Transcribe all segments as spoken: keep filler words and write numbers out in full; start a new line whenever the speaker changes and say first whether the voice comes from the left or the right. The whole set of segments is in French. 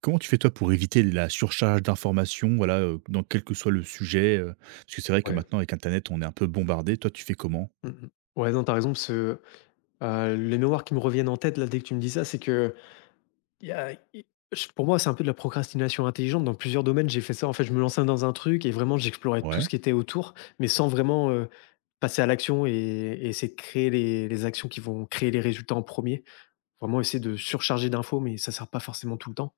right: Comment tu fais toi pour éviter la surcharge d'informations, voilà, heu, dans quel que soit le sujet, heu? Parce que c'est vrai que
left: Ouais.
right: maintenant avec internet, on est un peu bombardé. Toi, tu fais comment?
left: Mmh mh. Ouais, non, tu as raison parce que, heu, les mémoires qui me reviennent en tête là, dès que tu me dis ça, c'est que y a i j pour moi, c'est un peu de la procrastination intelligente. Dans plusieurs domaines, j'ai fait ça. En fait, je me lançais dans un truc et vraiment j'explorais tout ce
right: Ouais,
left: qui était autour, mais sans vraiment, heu, passer à l'action et et essayer de créer les les actions qui vont créer les résultats en premier. Vraiment essayer de surcharger d'infos, mais ça sert pas forcément tout le temps.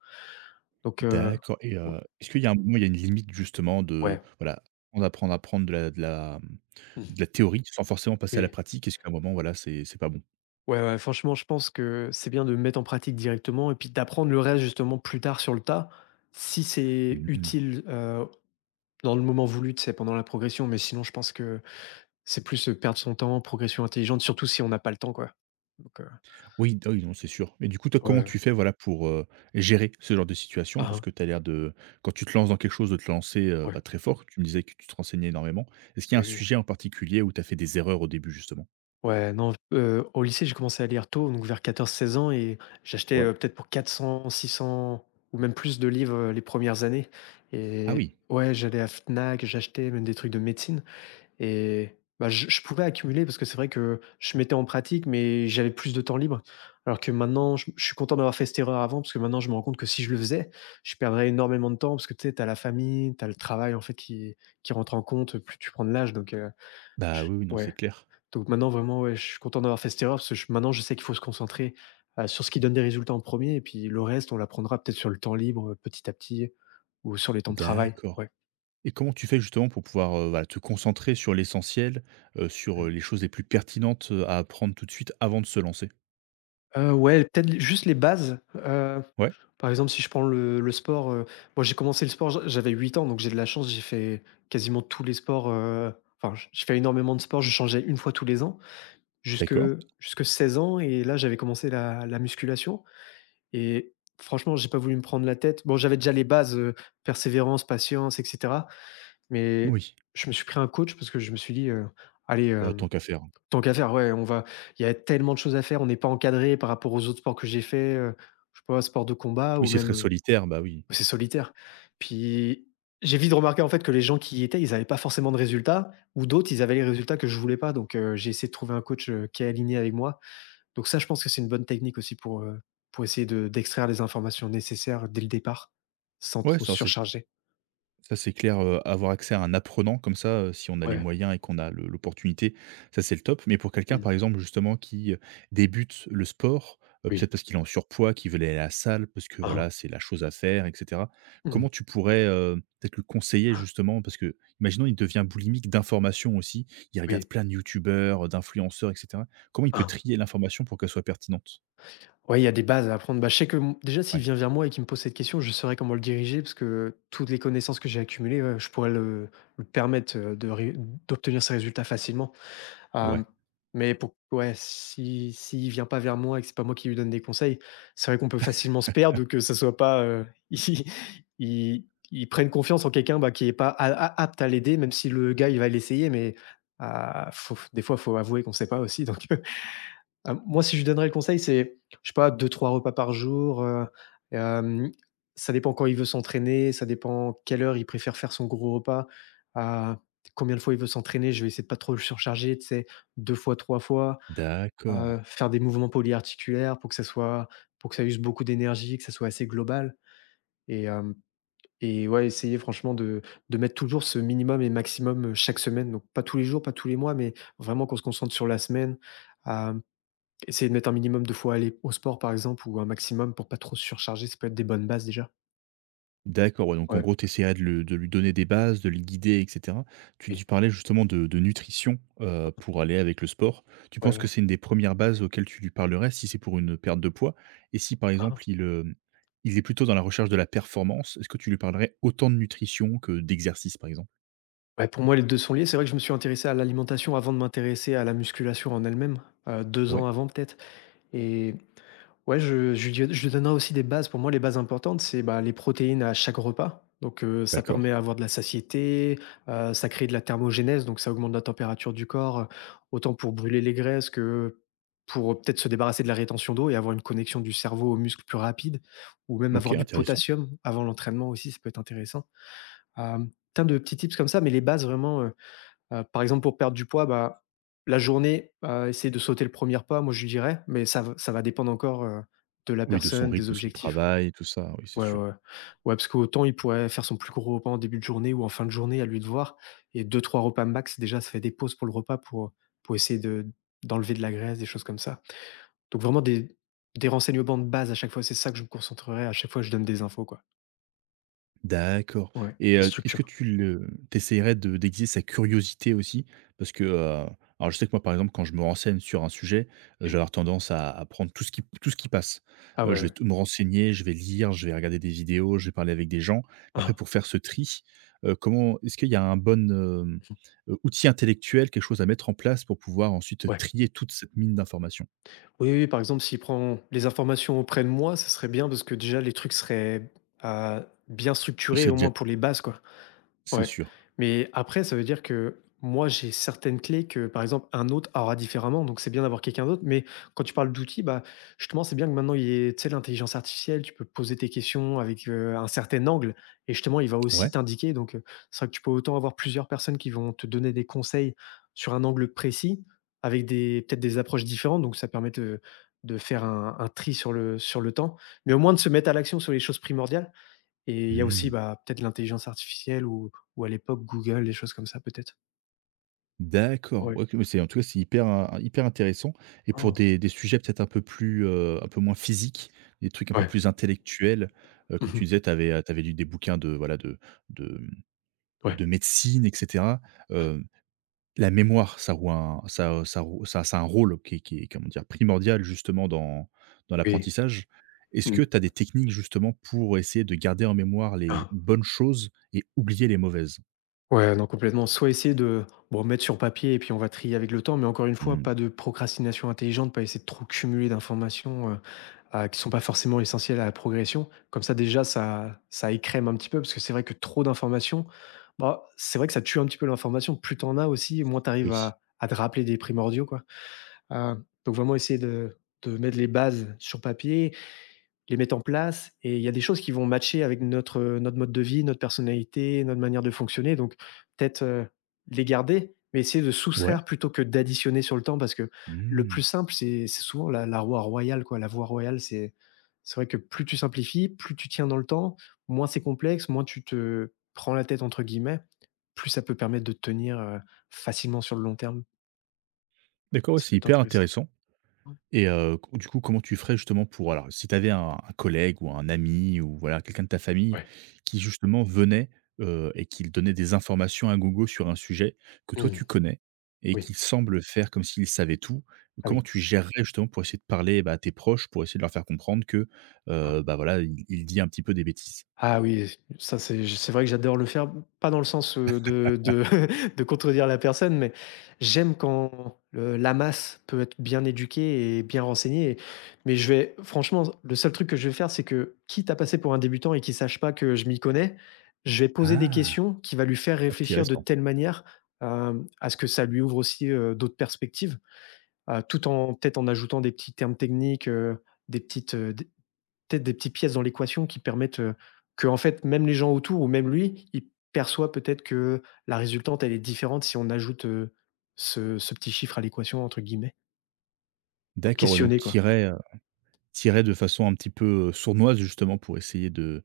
left: Donc, heu,
right: d'accord. et
left: ou
right: heu, est-ce qu'il y a un moment, il y a une limite justement de
left: ouais.
right: voilà, on apprend à apprendre de la de la, mmh,
left: Mmh.
right: de la théorie sans forcément passer à la
left: Oui.
right: pratique? Est-ce qu'à un moment, voilà, c'est c'est pas bon?
left: Ouais, ouais, franchement, je pense que c'est bien de mettre en pratique directement et puis d'apprendre le reste justement plus tard sur le tas, si c'est
right: Mmh.
left: utile euh, dans le moment voulu, c'est pendant la progression. Mais sinon, je pense que c'est plus euh, perdre son temps, progression intelligente, surtout si on n'a pas le temps, quoi. Donc, euh,
right: Oui, d ah oui, non, c'est sûr. Et du coup, toi, comment
left: ouais,
right: tu fais, voilà, pour, heu, gérer ce genre de situation? Parce
left: ah,
right: que tu as l'air de quand tu te lances dans quelque chose, de te lancer, heu, bah,
left: ouais,
right: très fort. Tu me disais que tu te renseignais énormément. Est-ce qu'il y a un
left: oui, oui.
right: sujet en particulier où tu as fait des erreurs au début, justement?
left: Ouais, non, euh, au lycée, j'ai commencé à lire tôt, donc vers quatorze à seize ans, et j'achetais
right: Ouais.
left: euh, peut-être pour quatre cents, six cents ou même plus de livres euh, les premières années.
right: Ah
left: Et
right: oui.
left: ouais, j'allais à Fnac, j'achetais même des trucs de médecine. Et bah, je je pouvais accumuler parce que c'est vrai que je mettais en pratique, mais j'avais plus de temps libre. Alors que maintenant, je, je suis content d'avoir fait cette erreur avant parce que maintenant, je me rends compte que si je le faisais, je perdrais énormément de temps parce que tu sais, tu la famille, tu as le travail en fait qui, qui rentre en compte, plus tu prends de l'âge. Donc, euh,
right: Bah,
left: je-
right: oui, oui, non, c'est
left: ouais.
right: clair.
left: Donc maintenant, vraiment, ouais, je suis content d'avoir fait cette erreur parce que je- maintenant, je sais qu'il faut se concentrer euh, sur ce qui donne des résultats en premier et puis le reste, on l'apprendra peut-être sur le temps libre euh, petit à petit ou sur les temps de travail.
right: D'accord.
left: Ouais.
right: Et comment tu fais justement pour pouvoir, heu, voilà, te concentrer sur l'essentiel, heu, sur, heu, les choses les plus pertinentes, heu, à apprendre tout de suite avant de se lancer?
left: Heu, ouais, peut-être les juste les bases, heu,
right: Ouais,
left: par exemple, si je prends le le sport, heu, moi, j'ai commencé le sport, j'a j'avais huit ans, donc j'ai de la chance, j'ai fait quasiment tous les sports, heu, enfin, j je fais énormément de sport, je changeais une fois tous les ans jusque
right: d'accord.
left: jusque seize ans et là, j'avais commencé la la musculation et franchement, j'ai pas voulu me prendre la tête. Bon, j'avais déjà les bases, heu, persévérance, patience et cetera, mais
right: Oui,
left: je me suis pris un coach parce que je me suis dit, heu: «Allez, euh,
right: bah, tant qu'à faire.
left: Tant qu'à faire, ouais, on va il y a tellement de choses à faire, on n'est pas encadré par rapport aux autres sports que j'ai fait, heu, je sais pas, sport de combat
right: Oui,
left: ou
right: c'est très
left: même, heu,
right: solitaire, bah oui.
left: c'est solitaire. Puis, j'ai vite remarqué en fait que les gens qui y étaient, ils n'avaient pas forcément de résultats ou d'autres, ils avaient les résultats que je voulais pas donc heu, j'ai essayé de trouver un coach, heu, qui est aligné avec moi. Donc ça, je pense que c'est une bonne technique aussi pour, heu, pour essayer de d'extraire les informations nécessaires dès le départ, sans
right: Ouais,
left: trop se
right: ça, c'est
left: surcharger.
right: Ça, c'est clair, heu, avoir accès à un apprenant comme ça, heu, si on a les
left: Ouais.
right: moyens et qu'on a le l'opportunité, ça, c'est le top. Mais pour quelqu'un,
left: Mmh.
right: par exemple, justement, qui, heu, débute le sport, heu, peut-être
left: Oui.
right: parce qu'il est en surpoids, qu'il veut aller à la salle, parce que,
left: Ah. Hein.
right: voilà, c'est la chose à faire et cetera. Comment
left: Mmh.
right: tu pourrais, heu, peut-être le conseiller, justement? Parce que, imaginons, il devient boulimique d'informations aussi, il regarde
left: Oui.
right: plein de youtubeurs, heu, d'influenceurs et cetera. Comment il peut
left: Ah.
right: trier l'information pour qu'elle soit pertinente?
left: Ouais, il y a des bases à apprendre. Bah, je sais que m déjà s'il
right: Ouais.
left: vient vers moi et qu'il me pose cette question, je saurais comment le diriger parce que toutes les connaissances que j'ai accumulées, ouais, je pourrais le lui permettre, heu, de ré d'obtenir ces résultats facilement.
right: Ouais.
left: Hem, mais pour ouais, si s'il vient pas vers moi et que c'est pas moi qui lui donne des conseils, c'est vrai qu'on peut facilement se perdre ou que ça soit pas, heu, il il il prenne confiance en quelqu'un, bah, qui est pas a a apte à l'aider, même si le gars, il va l'essayer mais, heu, faut des fois, il faut avouer qu'on sait pas aussi donc euh, Hem, moi, si je lui donnerais le conseil, c'est, je sais pas, deux trois repas par jour, heu, hem, ça dépend quand il veut s'entraîner, ça dépend quelle heure il préfère faire son gros repas, heu, combien de fois il veut s'entraîner. Je vais essayer de pas trop le surcharger, tu sais, deux fois, trois fois,
right: D'accord.
left: heu, faire des mouvements polyarticulaires pour que ça soit pour que ça use beaucoup d'énergie, que ça soit assez global et hem et ouais, essayer franchement de de mettre toujours ce minimum et maximum, heu, chaque semaine. Donc pas tous les jours, pas tous les mois, mais vraiment qu'on se concentre sur la semaine, essayer de mettre un minimum de fois aller au sport, par exemple, ou un maximum pour pas trop se surcharger, ça peut être des bonnes bases déjà.
right: D'accord, ouais, donc en
left: Ouais,
right: gros, tu essaierais de le de lui donner des bases, de le guider et cetera. Tu dis
left: oui.
right: parlais justement de de nutrition, heu, pour aller avec le sport. Tu
left: Ouais,
right: penses que
left: ouais.
right: c'est une des premières bases auxquelles tu lui parlerais si c'est pour une perte de poids? Et si par
left: Hein?
right: exemple il, hem, il est plutôt dans la recherche de la performance, est-ce que tu lui parlerais autant de nutrition que d'exercice par exemple?
left: Ouais, pour moi, les deux sont liés. C'est vrai que je me suis intéressé à l'alimentation avant de m'intéresser à la musculation en elle-même, heu, deux
right: Ouais,
left: ans avant peut-être et ouais, je je lui je lui donnerai aussi des bases. Pour moi, les bases importantes, c'est, bah, les protéines à chaque repas. Donc, heu, ça
right: d'accord.
left: permet d'avoir de la satiété, heu, ça crée de la thermogénèse, donc ça augmente la température du corps, heu, autant pour brûler les graisses que pour, euh, peut-être se débarrasser de la rétention d'eau et avoir une connexion du cerveau aux muscles plus rapide ou même
right: OK,
left: avoir du
right: intéressant.
left: potassium avant l'entraînement aussi, ça peut être intéressant. Hem, plein de petits tips comme ça, mais les bases vraiment, heu Heu, par exemple, pour perdre du poids, bah, la journée, heu, essayer de sauter le premier er repas, moi, je lui dirais, mais ça v ça va dépendre encore, heu, de la
right: Oui, de son
left: personne, des
right: rythme, de son
left: objectifs.
right: travail, tout ça, oui, c'est
left: Ouais, ouais,
right: sûr.
left: ouais. Ouais, parce qu'autant il pourrait faire son plus gros repas en début de journée ou en fin de journée, à lui de voir et deux, trois repas max, déjà, ça fait des pauses pour le repas pour pour essayer de d'enlever de la graisse, des choses comme ça. Donc vraiment des des renseignements de base à chaque fois, c'est ça que je me concentrerai, à chaque fois, je donne des infos, quoi.
right: D'accord.
left: Ouais,
right: et
left: des
right: heu, est-ce que
left: structures.
right: tu le tu de d'aiguiser sa curiosité aussi? Parce que, heu, alors je sais que moi, par exemple, quand je me renseigne sur un sujet, euh, je vais
left: Oui.
right: avoir tendance à à prendre tout ce qui tout ce qui passe.
left: Ah
right: Heu,
left: ouais,
right: je vais
left: ouais.
right: tout me renseigner, je vais lire, je vais regarder des vidéos, je vais parler avec des gens. Après
left: Hein,
right: pour faire ce tri, heu, comment, est-ce qu'il y a un bon, hem, heu, outil intellectuel, quelque chose à mettre en place pour pouvoir ensuite
left: ouais.
right: trier toute cette mine d'informations?
left: Oui, oui, oui, par exemple, s'il prend les informations auprès de moi, ce serait bien parce que déjà les trucs seraient, heu, bien
right: Et
left: structurés
right: c'est
left: au
right: déjà
left: moins pour les bases, quoi.
right: c'est
left: Ouais,
right: sûr.
left: mais après, ça veut dire que moi, j'ai certaines clés que, par exemple, un autre aura différemment. Donc, c'est bien d'avoir quelqu'un d'autre. Mais quand tu parles d'outils, bah, justement, c'est bien que maintenant, il y ait, tu sais, l'intelligence artificielle. Tu peux poser tes questions avec euh, un certain angle. Et justement, il va aussi
right: Ouais.
left: t'indiquer. Donc, euh, c'est vrai que tu peux autant avoir plusieurs personnes qui vont te donner des conseils sur un angle précis, avec des, peut-être des approches différentes. Donc, ça permet de, de faire un, un tri sur le, sur le temps. Mais au moins de se mettre à l'action sur les choses primordiales. Et il y a aussi,
right: Mmh.
left: bah, peut-être l'intelligence artificielle ou ou à l'époque Google, des choses comme ça peut-être?
right: D'accord.
left: Ouais.
right: Ouais, OK, mais c'est en tout cas, c'est hyper in hyper intéressant. Et pour
left: Ah!
right: des des sujets peut-être un peu plus, heu, un peu moins physiques, des trucs un peu
left: Ouais.
right: plus intellectuels, heu, comme tu
left: Mmh.
right: disais, tu avais lu des bouquins de, voilà, de de, mmh,
left: Ouais.
right: de médecine et cetera. Heu, la mémoire, ça roue un ça, ça roue ça ça a un rôle qui est qui est, comment dire, primordial justement dans dans
left: Oui.
right: l'apprentissage. Est-ce que
left: Mmh.
right: tu as des techniques justement pour essayer de garder en mémoire les
left: Ah!
right: bonnes choses et oublier les mauvaises?
left: Ouais, non, complètement. Soit essayer de, bon, mettre sur papier et puis on va trier avec le temps, mais encore une fois,
right: Mmh,
left: pas de procrastination intelligente, pas essayer de trop cumuler d'informations, heu, à qui sont pas forcément essentielles à la progression. Comme ça déjà, ça ça écrème un petit peu parce que c'est vrai que trop d'informations, bah, c'est vrai que ça tue un petit peu l'information. Plus t'en as aussi, moins t'arrives
right: oui.
left: à à te rappeler des primordiaux, quoi. Heu, donc vraiment essayer de de mettre les bases sur papier, les mettre en place et il y a des choses qui vont matcher avec notre, heu, notre mode de vie, notre personnalité, notre manière de fonctionner donc peut-être, heu, les garder, mais essayer de
right: Ouais.
left: soustraire plutôt que d'additionner sur le temps parce que le
right: Mmh.
left: plus simple, c'est c'est souvent la la voie royale quoi. La voie royale, c'est c'est vrai que plus tu simplifies, plus tu tiens dans le temps, moins c'est complexe, moins tu te «prends la tête» entre guillemets, plus ça peut permettre de tenir, heu, facilement sur le long terme.
right: D'accord, ouais,
left: Ça
right: c'est
left: peut être
right: hyper
left: intéressant.
right: intéressant. Et heu, co du coup, comment tu ferais justement pour, alors si tu avais un un collègue ou un ami ou voilà, quelqu'un de ta famille
left: Ouais.
right: qui justement venait, heu et qu'il donnait des informations à Google sur un sujet que toi tu
left: Ouais.
right: connais et
left: Oui.
right: qui semble faire comme s'il savait tout,
left: Ah
right: comment
left: oui.
right: tu gérerais justement pour essayer de parler, bah, à tes proches, pour essayer de leur faire comprendre que,
left: Hein.
right: heu, bah, voilà, il il dit un petit peu des bêtises?
left: Ah oui, ça c'est c'est vrai que j'adore le faire, pas dans le sens, heu, de de de contredire la personne, mais j'aime quand le la masse peut être bien éduquée et bien renseignée. Mais je vais franchement, le seul truc que je vais faire, c'est que quitte à passer pour un débutant et qu'il sache pas que je m'y connais, je vais poser des
right: Ah!
left: questions qui va lui faire réfléchir de
right: Intéressant.
left: telle manière, hem, à ce que ça lui ouvre aussi, heu, d'autres perspectives, heu, tout en peut-être en ajoutant des petits termes techniques, heu, des petites, peut-être des petites pièces dans l'équation qui permettent, euh, que en fait, même les gens autour ou même lui, il perçoit peut-être que la résultante, elle est différente si on ajoute, heu, ce ce «petit chiffre à l'équation» entre guillemets.
right: D'accord, ouais, donc
left: Questionner quoi.
right: tirer irais, heu, de façon un petit peu, heu, sournoise justement pour essayer de…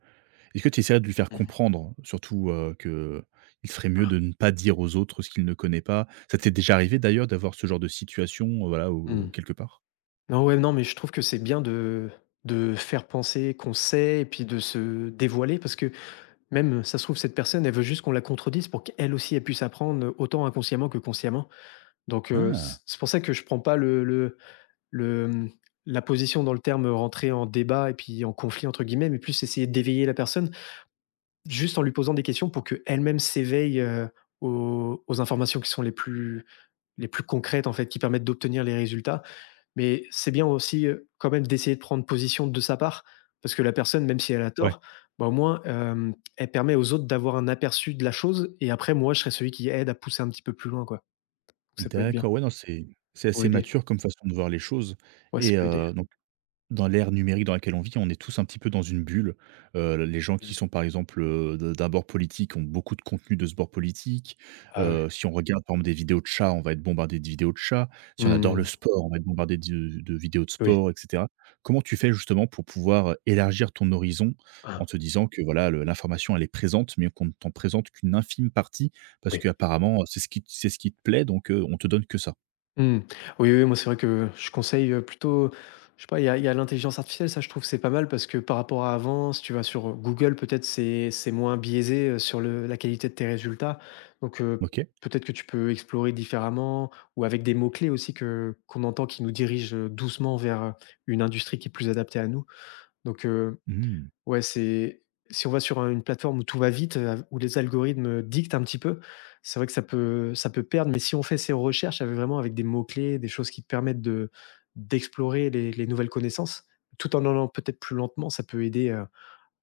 right: Est-ce que tu essaierais de lui faire
left: Mmh.
right: comprendre, surtout, euh, que il ferait mieux
left: Ah,
right: de ne pas dire aux autres ce qu'il ne connaît pas? Ça t'est déjà arrivé d'ailleurs d'avoir ce genre de situation, heu, voilà, ou
left: mmh.
right: quelque part?
left: Non, ouais, non, mais je trouve que c'est bien de de faire penser qu'on sait et puis de se dévoiler parce que même, ça se trouve, cette personne, elle veut juste qu'on la contredise pour qu'elle aussi, elle puisse apprendre autant inconsciemment que consciemment. Donc, heu, c
right: Ah!
left: c'est pour ça que je prends pas le le le, mmh, la position dans le terme, rentrer en débat et puis en «conflit» entre guillemets, mais plus essayer d'éveiller la personne, juste en lui posant des questions pour qu'elle-même s'éveille, heu, aux aux informations qui sont les plus les plus concrètes, en fait, qui permettent d'obtenir les résultats. Mais c'est bien aussi, heu, quand même d'essayer de prendre position de sa part, parce que la personne, même si elle a
right: Ouais.
left: tort, bah, au moins, hem, elle permet aux autres d'avoir un aperçu de la chose et après moi, je serai celui qui aide à pousser un petit peu plus loin, quoi. Donc, ça peut être bien
right: D'accord, ouais, non, c'est c'est
left: pour
right: assez
left: aider.
right: mature comme façon de voir les choses.
left: Ouais, ça
right: et
left: peut aider.
right: heu, donc dans l'ère numérique dans laquelle on vit, on est tous un petit peu dans une bulle. Heu, les gens qui
left: Mmh.
right: sont, par exemple, heu, de d'un bord politique ont beaucoup de contenu de ce bord politique.
left: Ah oui.
right: Heu, si on regarde, par exemple, des vidéos de chats, on va être bombardé de vidéos de chats. Si on adore le
left: Mmh.
right: sport, on va être bombardé de de vidéos de
left: Oui.
right: sport et cetera. Comment tu fais justement pour pouvoir euh, élargir ton horizon en te disant que voilà, le l'information, elle est présente, mais qu'on ne t'en présente qu'une infime partie parce
left: Oui.
right: qu'apparemment, c'est ce qui c'est ce qui te plaît, donc heu, on te donne que ça?
left: Mmh. Oui, oui, moi, c'est vrai que je conseille, heu, plutôt je sais pas, il y a il y a l'intelligence artificielle, ça, je trouve, que c'est pas mal parce que par rapport à avant, si tu vas sur Google, peut-être c'est c'est moins biaisé, heu, sur le la qualité de tes résultats. Donc, heu,
right: OK.
left: peut-être que tu peux explorer différemment ou avec des mots-clés aussi que qu'on entend qui nous dirigent, heu, doucement vers, heu, une industrie qui est plus adaptée à nous. Donc,
right: Mmh.
left: ouais, c'est si on va sur un une plateforme où tout va vite, heu, où les algorithmes dictent un petit peu, c'est vrai que ça peut ça peut perdre. Mais si on fait ses recherches avec vraiment avec des mots clés, des choses qui permettent de d'explorer les les nouvelles connaissances, tout en allant peut-être plus lentement, ça peut aider, heu,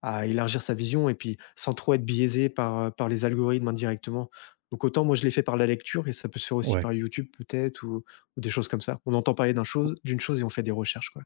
left: à élargir sa vision et puis sans trop être biaisé par, heu, par les algorithmes indirectement. Donc autant moi je l'ai fait par la lecture et ça peut se faire aussi
right: Ouais.
left: par YouTube peut-être ou ou des choses comme ça. On entend parler d'une chose d'une chose et on fait des recherches, quoi.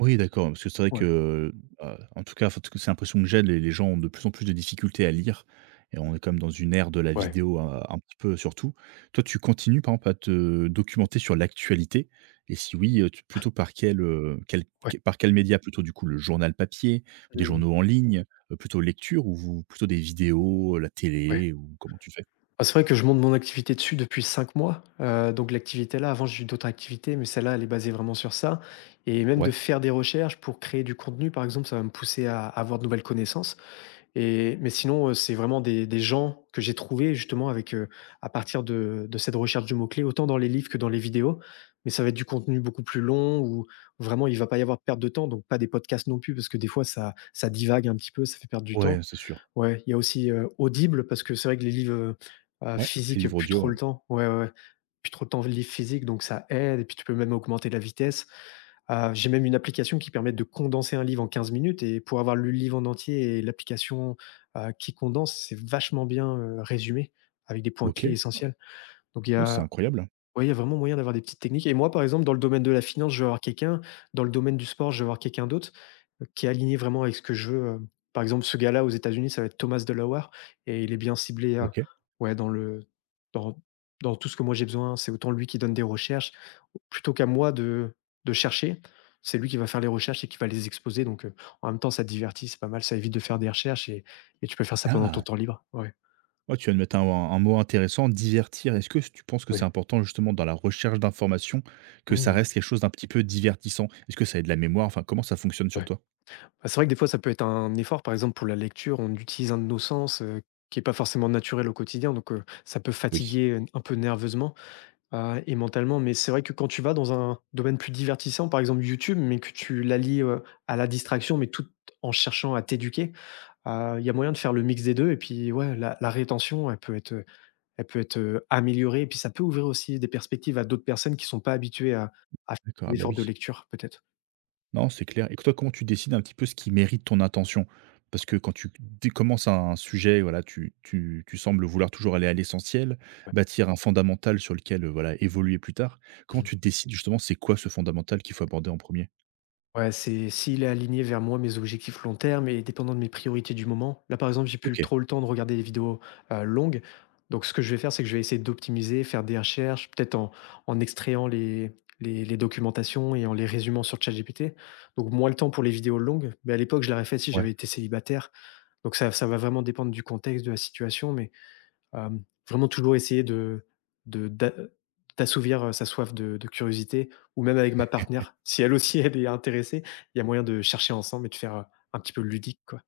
right: Oui, d'accord, parce que c'est vrai
left: Ouais,
right: que, heu, en tout cas, enfin, en tout cas, c'est l'impression que j'ai, les les gens ont de plus en plus de difficultés à lire et on est quand même dans une ère de la
left: ouais.
right: vidéo un un petit peu surtout. Toi, tu continues, par exemple, à te
left: Mmh.
right: documenter sur l'actualité et si oui, heu, tu plutôt par quel, heu, quel
left: Ouais.
right: qu par quel média? Plutôt, du coup, le journal papier, des
left: Mmh.
right: journaux en ligne, heu, plutôt lecture ou vous- plutôt des vidéos, la
left: Ouais.
right: télé, ou comment tu fais?
left: Ah, c'est vrai que je monte mon activité dessus depuis cinq mois. Heu, donc l'activité-là, avant j'ai eu d'autres activités, mais celle-là, elle est basée vraiment sur ça et même de
right: Ouais,
left: faire des recherches pour créer du contenu, par exemple, ça va me pousser à à avoir de nouvelles connaissances. Et mais sinon, heu, c'est vraiment des des gens que j'ai trouvés justement avec, heu, à partir de de cette recherche de mots-clés, autant dans les livres que dans les vidéos. Mais ça va être du contenu beaucoup plus long où vraiment il va pas y avoir de perte de temps, donc pas des podcasts non plus parce que des fois ça ça divague un petit peu, ça fait perdre du
right: ouais,
left: temps.
right: c'est sûr.
left: Ouais, il y a aussi, heu, Audible parce que c'est vrai que les livres, heu heu,
right: Ouais, les
left: physiques,
right: livres
left: plus
right: audio,
left: trop
right: ouais.
left: le temps. Ouais, ouais, ouais, plus trop le temps, les livres physiques, donc ça aide et puis tu peux même augmenter la vitesse. Heu, j'ai même une application qui permet de condenser un livre en quinze minutes et pour avoir lu le livre en entier et l'application, heu, qui condense, c'est vachement bien, heu, résumé avec des points clés
right: OK.
left: essentiels. Donc il y
right: Oh, c'est
left: a
right: incroyable.
left: ouais, il y a vraiment moyen d'avoir des petites techniques et moi, par exemple, dans le domaine de la finance, je vais avoir quelqu'un, dans le domaine du sport, je vais avoir quelqu'un d'autre, heu, qui est aligné vraiment avec ce que je veux, heu. Par exemple, ce gars-là aux États-Unis, ça va être Thomas Delaware et il est bien ciblé, heu,
right: OK.
left: ouais, dans le dans dans tout ce que moi j'ai besoin. C'est autant lui qui donne des recherches, plutôt qu'à moi de de chercher. C'est lui qui va faire les recherches et qui va les exposer donc heu, en même temps, ça te divertit, c'est pas mal, ça évite de faire des recherches et et tu peux faire ça pendant ton
right: Ah!
left: temps libre. Ouais,
right: Ouais, tu viens de mettre un, un mot intéressant, divertir. Est-ce que tu penses que c'est
left: ouais.
right: important justement dans la recherche d'informations que ça
left: Mmh,
right: reste quelque chose d'un petit peu divertissant? Est-ce que ça aide la mémoire? Enfin, comment ça fonctionne sur
left: ouais.
right: toi?
left: Bah, c'est vrai que des fois, ça peut être un effort. Par exemple, pour la lecture, on utilise un de nos sens heu, qui est pas forcément naturel au quotidien, donc heu, ça peut
right: Oui.
left: fatiguer, heu, un peu nerveusement, heu et mentalement. Mais c'est vrai que quand tu vas dans un domaine plus divertissant, par exemple YouTube, mais que tu l'allies, heu, à la distraction, mais tout en cherchant à t'éduquer, heu, il y a moyen de faire le mix des deux. Et puis ouais, la la rétention, elle peut être, heu, elle peut être, heu, améliorée et puis ça peut ouvrir aussi des perspectives à d'autres personnes qui ne sont pas habituées à à faire
right: D'accord, ah
left: des
right: bah
left: efforts de
right: oui.
left: lecture peut-être.
right: Non, c'est clair. Et toi, comment tu décides un petit peu ce qui mérite ton attention? Parce que quand tu dé- commences un sujet, voilà, tu, tu, tu sembles vouloir toujours aller à l'essentiel, bâtir un fondamental sur lequel euh, voilà, évoluer plus tard.
left: Ouais.
right: Comment tu décides justement c'est quoi ce fondamental qu'il faut aborder en premier?
left: Ouais, c'est s'il est aligné vers moi, mes objectifs long terme et dépendant de mes priorités du moment. Là, par exemple, j'ai
right: Ok,
left: plus trop le temps de regarder des vidéos euh, longues. Donc, ce que je vais faire, c'est que je vais essayer d'optimiser, faire des recherches, peut-être en, en extrayant les, les, les documentations et en les résumant sur ChatGPT. Donc, moins le temps pour les vidéos longues. Mais à l'époque, je l'aurais fait si
right: ouais.
left: j'avais été célibataire. Donc, ça, ça va vraiment dépendre du contexte, de la situation. Mais Hem, vraiment toujours essayer de de d'a d'assouvir, heu, sa soif de de curiosité ou même avec ma partenaire, si elle aussi elle est intéressée, il y a moyen de chercher ensemble et de faire, heu, un petit peu ludique, quoi.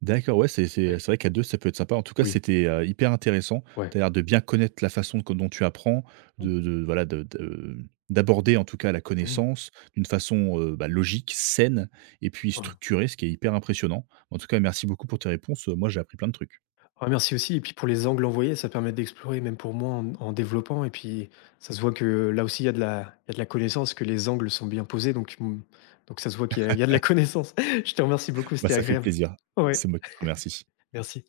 right: D'accord, ouais, c'est c'est
left: Ouais,
right: c'est vrai qu'à deux ça peut être sympa. En tout cas,
left: oui,
right: c'était, heu, hyper intéressant.
left: ouais.
right: Tu as l'air de bien connaître la façon co dont tu apprends, de de voilà, de de d'aborder, en tout cas, la
left: Mmh.
right: connaissance d'une façon, heu, bah, logique, saine et puis
left: Hein.
right: structurée, ce qui est hyper impressionnant. En tout cas, merci beaucoup pour tes réponses, moi, j'ai appris plein de trucs.
left: Ah merci aussi et puis pour les angles envoyés, ça permet d'explorer même pour moi en en développant et puis ça se voit que là aussi il y a de la il y a de la connaissance, que les angles sont bien posés donc mmh, donc ça se voit qu'il y a il y a de la connaissance. Je te remercie beaucoup,
right: Bah,
left: c'était
right: ça fait
left: agréable.
right: plaisir.
left: Ouais,
right: C'est moi qui te remercie.
left: merci.